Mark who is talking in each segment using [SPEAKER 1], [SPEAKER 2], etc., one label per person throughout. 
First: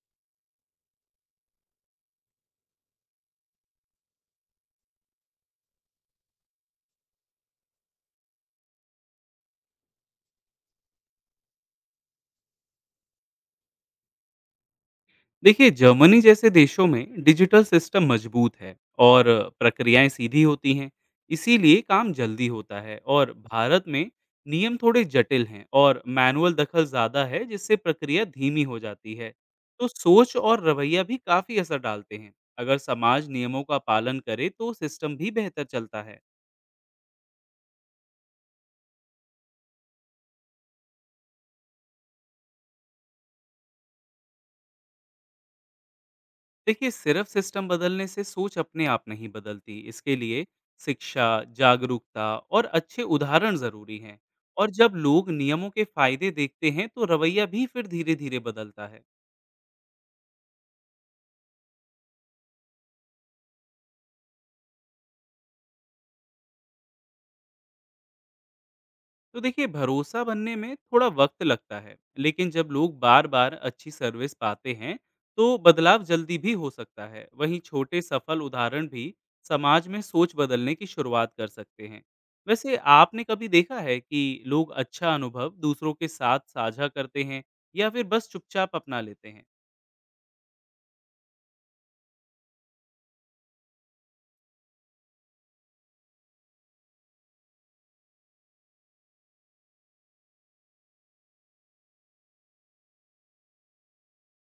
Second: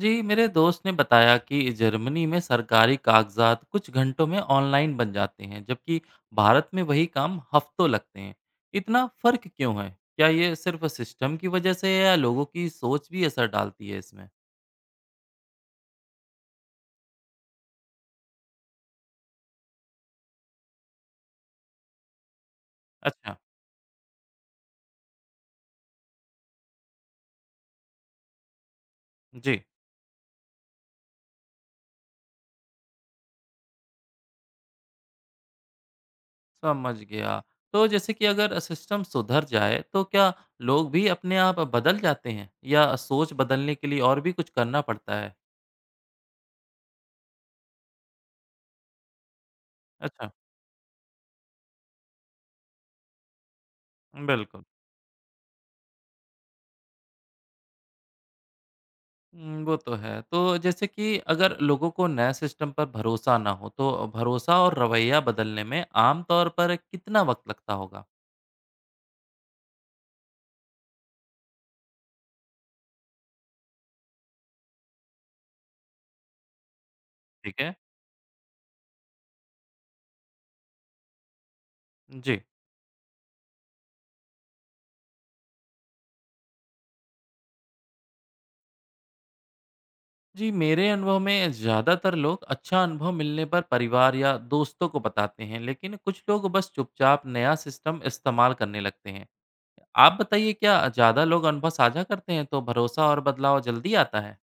[SPEAKER 1] जी, मेरे दोस्त ने बताया कि जर्मनी में सरकारी कागजात कुछ घंटों में ऑनलाइन बन जाते हैं, जबकि भारत में वही काम हफ्तों लगते हैं। इतना फर्क क्यों है? क्या ये सिर्फ सिस्टम की वजह से है या लोगों की सोच भी असर डालती है इसमें?
[SPEAKER 2] देखिए, जर्मनी जैसे देशों में डिजिटल सिस्टम मजबूत है और प्रक्रियाएं सीधी होती हैं, इसीलिए काम जल्दी होता है। और
[SPEAKER 1] अच्छा।
[SPEAKER 2] भारत में नियम थोड़े जटिल हैं और मैनुअल दखल ज़्यादा है, जिससे प्रक्रिया धीमी हो जाती है।
[SPEAKER 1] जी।
[SPEAKER 2] तो सोच और रवैया भी काफ़ी असर डालते हैं। अगर समाज नियमों का पालन करे तो सिस्टम भी बेहतर चलता है।
[SPEAKER 1] समझ गया। तो जैसे कि अगर सिस्टम सुधर जाए तो क्या लोग भी अपने आप बदल जाते हैं, या सोच बदलने के लिए और भी कुछ करना पड़ता है?
[SPEAKER 2] देखिए, सिर्फ सिस्टम बदलने से सोच अपने आप नहीं बदलती। इसके
[SPEAKER 1] अच्छा।
[SPEAKER 2] लिए शिक्षा, जागरूकता और अच्छे उदाहरण जरूरी हैं।
[SPEAKER 1] बिल्कुल।
[SPEAKER 2] और जब लोग नियमों के फायदे देखते हैं तो रवैया भी फिर धीरे धीरे बदलता है।
[SPEAKER 1] वो तो है। तो जैसे कि अगर लोगों को नए सिस्टम पर भरोसा ना हो, तो भरोसा और रवैया बदलने में आम तौर पर कितना वक़्त लगता होगा?
[SPEAKER 2] तो देखिए, भरोसा बनने में थोड़ा वक्त लगता है, लेकिन जब लोग बार बार अच्छी सर्विस पाते हैं तो बदलाव जल्दी भी हो सकता है। वहीं
[SPEAKER 1] ठीक है।
[SPEAKER 2] छोटे सफल उदाहरण भी समाज में सोच बदलने की शुरुआत कर सकते हैं।
[SPEAKER 1] जी।
[SPEAKER 2] वैसे आपने कभी देखा है कि लोग अच्छा अनुभव दूसरों के साथ साझा करते हैं या फिर बस चुपचाप अपना लेते हैं?
[SPEAKER 1] जी, मेरे अनुभव में ज़्यादातर लोग अच्छा अनुभव मिलने पर परिवार या दोस्तों को बताते हैं, लेकिन कुछ लोग बस चुपचाप नया सिस्टम इस्तेमाल करने लगते हैं। आप बताइए, क्या ज़्यादा लोग अनुभव साझा करते हैं, तो भरोसा और बदलाव जल्दी आता है?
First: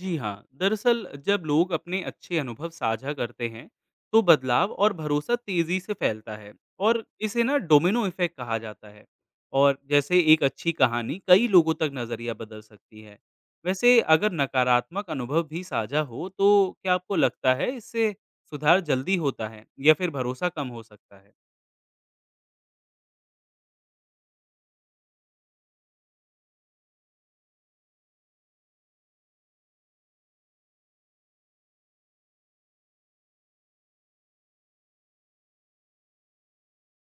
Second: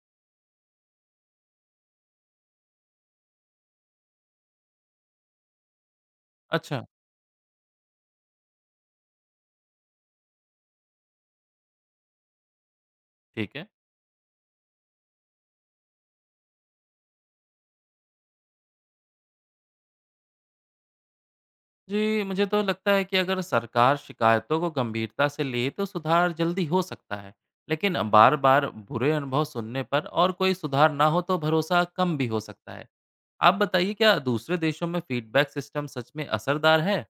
[SPEAKER 2] जी हाँ, दरअसल जब लोग अपने अच्छे अनुभव साझा करते हैं तो बदलाव और भरोसा तेजी से फैलता है।
[SPEAKER 1] अच्छा।
[SPEAKER 2] और इसे ना डोमिनो इफेक्ट कहा जाता है। और जैसे एक अच्छी कहानी कई लोगों तक नजरिया बदल सकती है।
[SPEAKER 1] ठीक है।
[SPEAKER 2] वैसे अगर नकारात्मक अनुभव भी साझा हो तो क्या आपको लगता है इससे सुधार जल्दी होता है या फिर भरोसा कम हो सकता है?
[SPEAKER 1] जी, मुझे तो लगता है कि अगर सरकार शिकायतों को गंभीरता से ले तो सुधार जल्दी हो सकता है। लेकिन बार-बार बुरे अनुभव सुनने पर और कोई सुधार ना हो तो भरोसा कम भी हो सकता है। आप बताइए, क्या दूसरे देशों में फीडबैक सिस्टम सच में असरदार है?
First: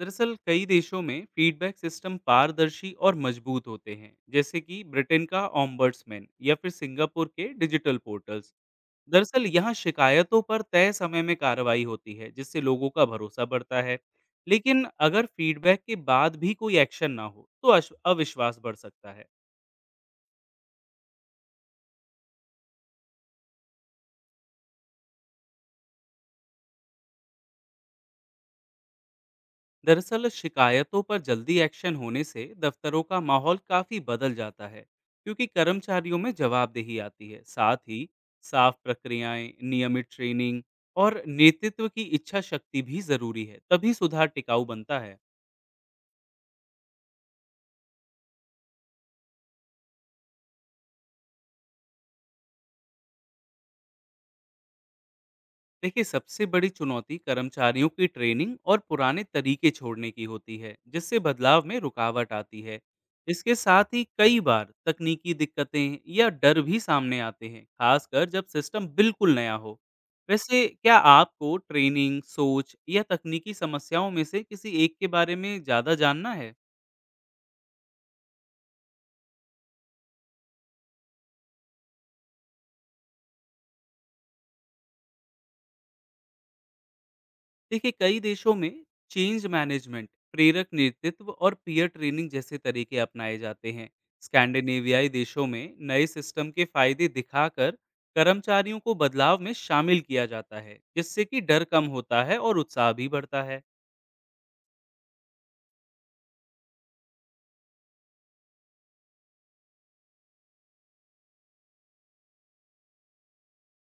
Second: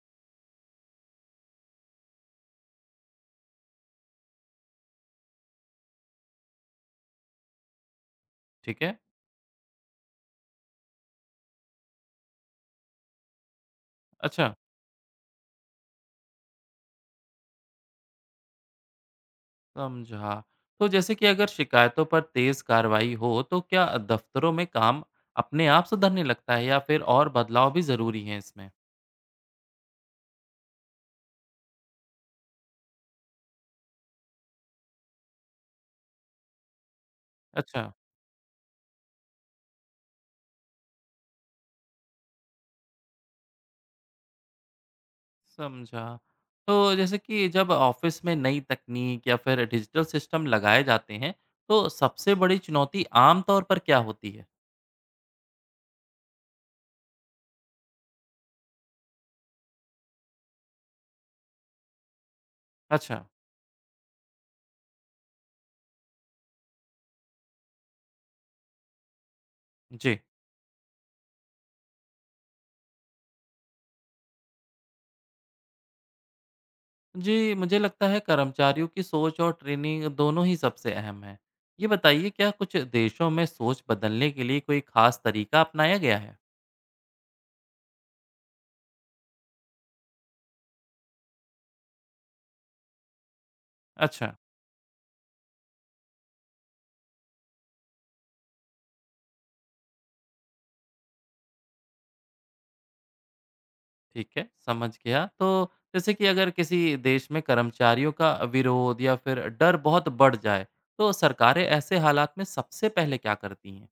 [SPEAKER 2] दरअसल कई देशों में फीडबैक सिस्टम पारदर्शी और मजबूत होते हैं, जैसे कि ब्रिटेन का ऑम्बर्ट्समैन या फिर सिंगापुर के डिजिटल पोर्टल्स।
[SPEAKER 1] ठीक है।
[SPEAKER 2] दरअसल यहाँ शिकायतों पर तय समय में कार्रवाई होती है, जिससे लोगों का भरोसा बढ़ता है।
[SPEAKER 1] अच्छा।
[SPEAKER 2] लेकिन अगर फीडबैक के बाद भी कोई एक्शन ना हो तो अविश्वास बढ़ सकता है।
[SPEAKER 1] समझा। तो जैसे कि अगर शिकायतों पर तेज़ कार्रवाई हो तो क्या दफ्तरों में काम अपने आप सुधरने लगता है या फिर और बदलाव भी ज़रूरी हैं इसमें?
[SPEAKER 2] दरअसल शिकायतों पर जल्दी एक्शन होने से दफ्तरों का माहौल काफी बदल जाता है, क्योंकि कर्मचारियों में जवाबदेही आती है। साथ
[SPEAKER 1] अच्छा।
[SPEAKER 2] ही साफ प्रक्रियाएं, नियमित ट्रेनिंग और नेतृत्व की इच्छा शक्ति भी जरूरी है, तभी सुधार टिकाऊ बनता है।
[SPEAKER 1] समझा। तो जैसे कि जब ऑफ़िस में नई तकनीक या फिर डिजिटल सिस्टम लगाए जाते हैं, तो सबसे बड़ी चुनौती आम तौर पर क्या होती है?
[SPEAKER 2] देखिए, सबसे बड़ी चुनौती कर्मचारियों की ट्रेनिंग और पुराने तरीके छोड़ने की होती है, जिससे बदलाव में रुकावट आती है।
[SPEAKER 1] अच्छा।
[SPEAKER 2] इसके साथ ही कई बार तकनीकी दिक्कतें या डर भी सामने आते हैं, खासकर जब सिस्टम बिल्कुल नया हो।
[SPEAKER 1] जी।
[SPEAKER 2] वैसे क्या आपको ट्रेनिंग, सोच या तकनीकी समस्याओं में से किसी एक के बारे में ज़्यादा जानना है?
[SPEAKER 1] जी, मुझे लगता है कर्मचारियों की सोच और ट्रेनिंग दोनों ही सबसे अहम है। ये बताइए, क्या कुछ देशों में सोच बदलने के लिए कोई ख़ास तरीका अपनाया गया है?
[SPEAKER 2] देखिए, कई देशों में चेंज मैनेजमेंट, प्रेरक नेतृत्व और पीयर ट्रेनिंग जैसे तरीके अपनाए जाते हैं।
[SPEAKER 1] अच्छा।
[SPEAKER 2] स्कैंडिनेवियाई देशों में नए सिस्टम के फायदे दिखाकर कर्मचारियों को बदलाव में शामिल किया जाता है, जिससे कि डर कम होता है और उत्साह भी बढ़ता है।
[SPEAKER 1] ठीक है, समझ गया। तो जैसे कि अगर किसी देश में कर्मचारियों का विरोध या फिर डर बहुत बढ़ जाए, तो सरकारें ऐसे हालात में सबसे पहले क्या करती हैं?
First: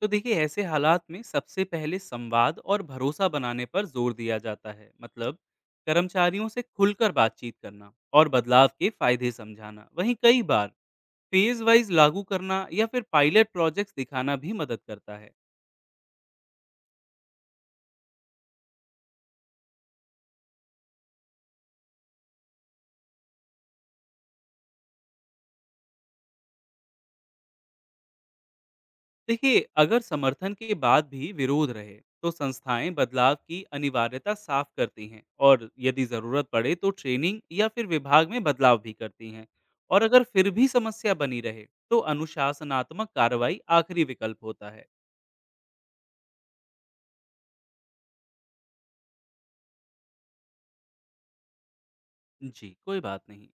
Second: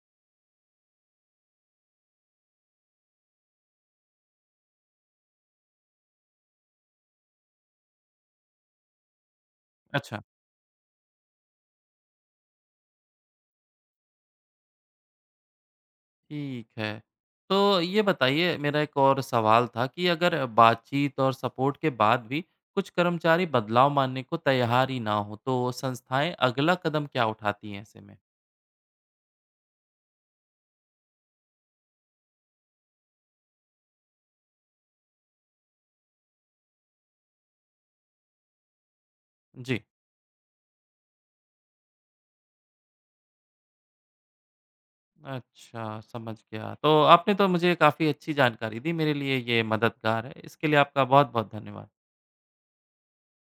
[SPEAKER 2] तो देखिए, ऐसे हालात में सबसे पहले संवाद और भरोसा बनाने पर जोर दिया जाता है। मतलब कर्मचारियों से खुलकर बातचीत करना और बदलाव के फायदे समझाना। वहीं
[SPEAKER 1] अच्छा।
[SPEAKER 2] कई बार फेज वाइज लागू करना या फिर पायलट प्रोजेक्ट्स दिखाना भी मदद करता है।
[SPEAKER 1] ठीक है। तो ये बताइए, मेरा एक और सवाल था कि अगर बातचीत और सपोर्ट के बाद भी कुछ कर्मचारी बदलाव मानने को तैयार ही ना हो, तो संस्थाएं अगला कदम क्या उठाती हैं ऐसे में?
[SPEAKER 2] देखिए, अगर समर्थन के बाद भी विरोध रहे तो संस्थाएं बदलाव की अनिवार्यता साफ करती हैं, और यदि ज़रूरत पड़े तो ट्रेनिंग या फिर विभाग में बदलाव भी करती हैं।
[SPEAKER 1] जी।
[SPEAKER 2] और अगर फिर भी समस्या बनी रहे तो अनुशासनात्मक कार्रवाई आखिरी विकल्प होता है।
[SPEAKER 1] अच्छा, समझ गया। तो आपने तो मुझे काफ़ी अच्छी जानकारी दी, मेरे लिए ये मददगार है। इसके लिए आपका बहुत-बहुत धन्यवाद।
[SPEAKER 2] जी, कोई बात नहीं।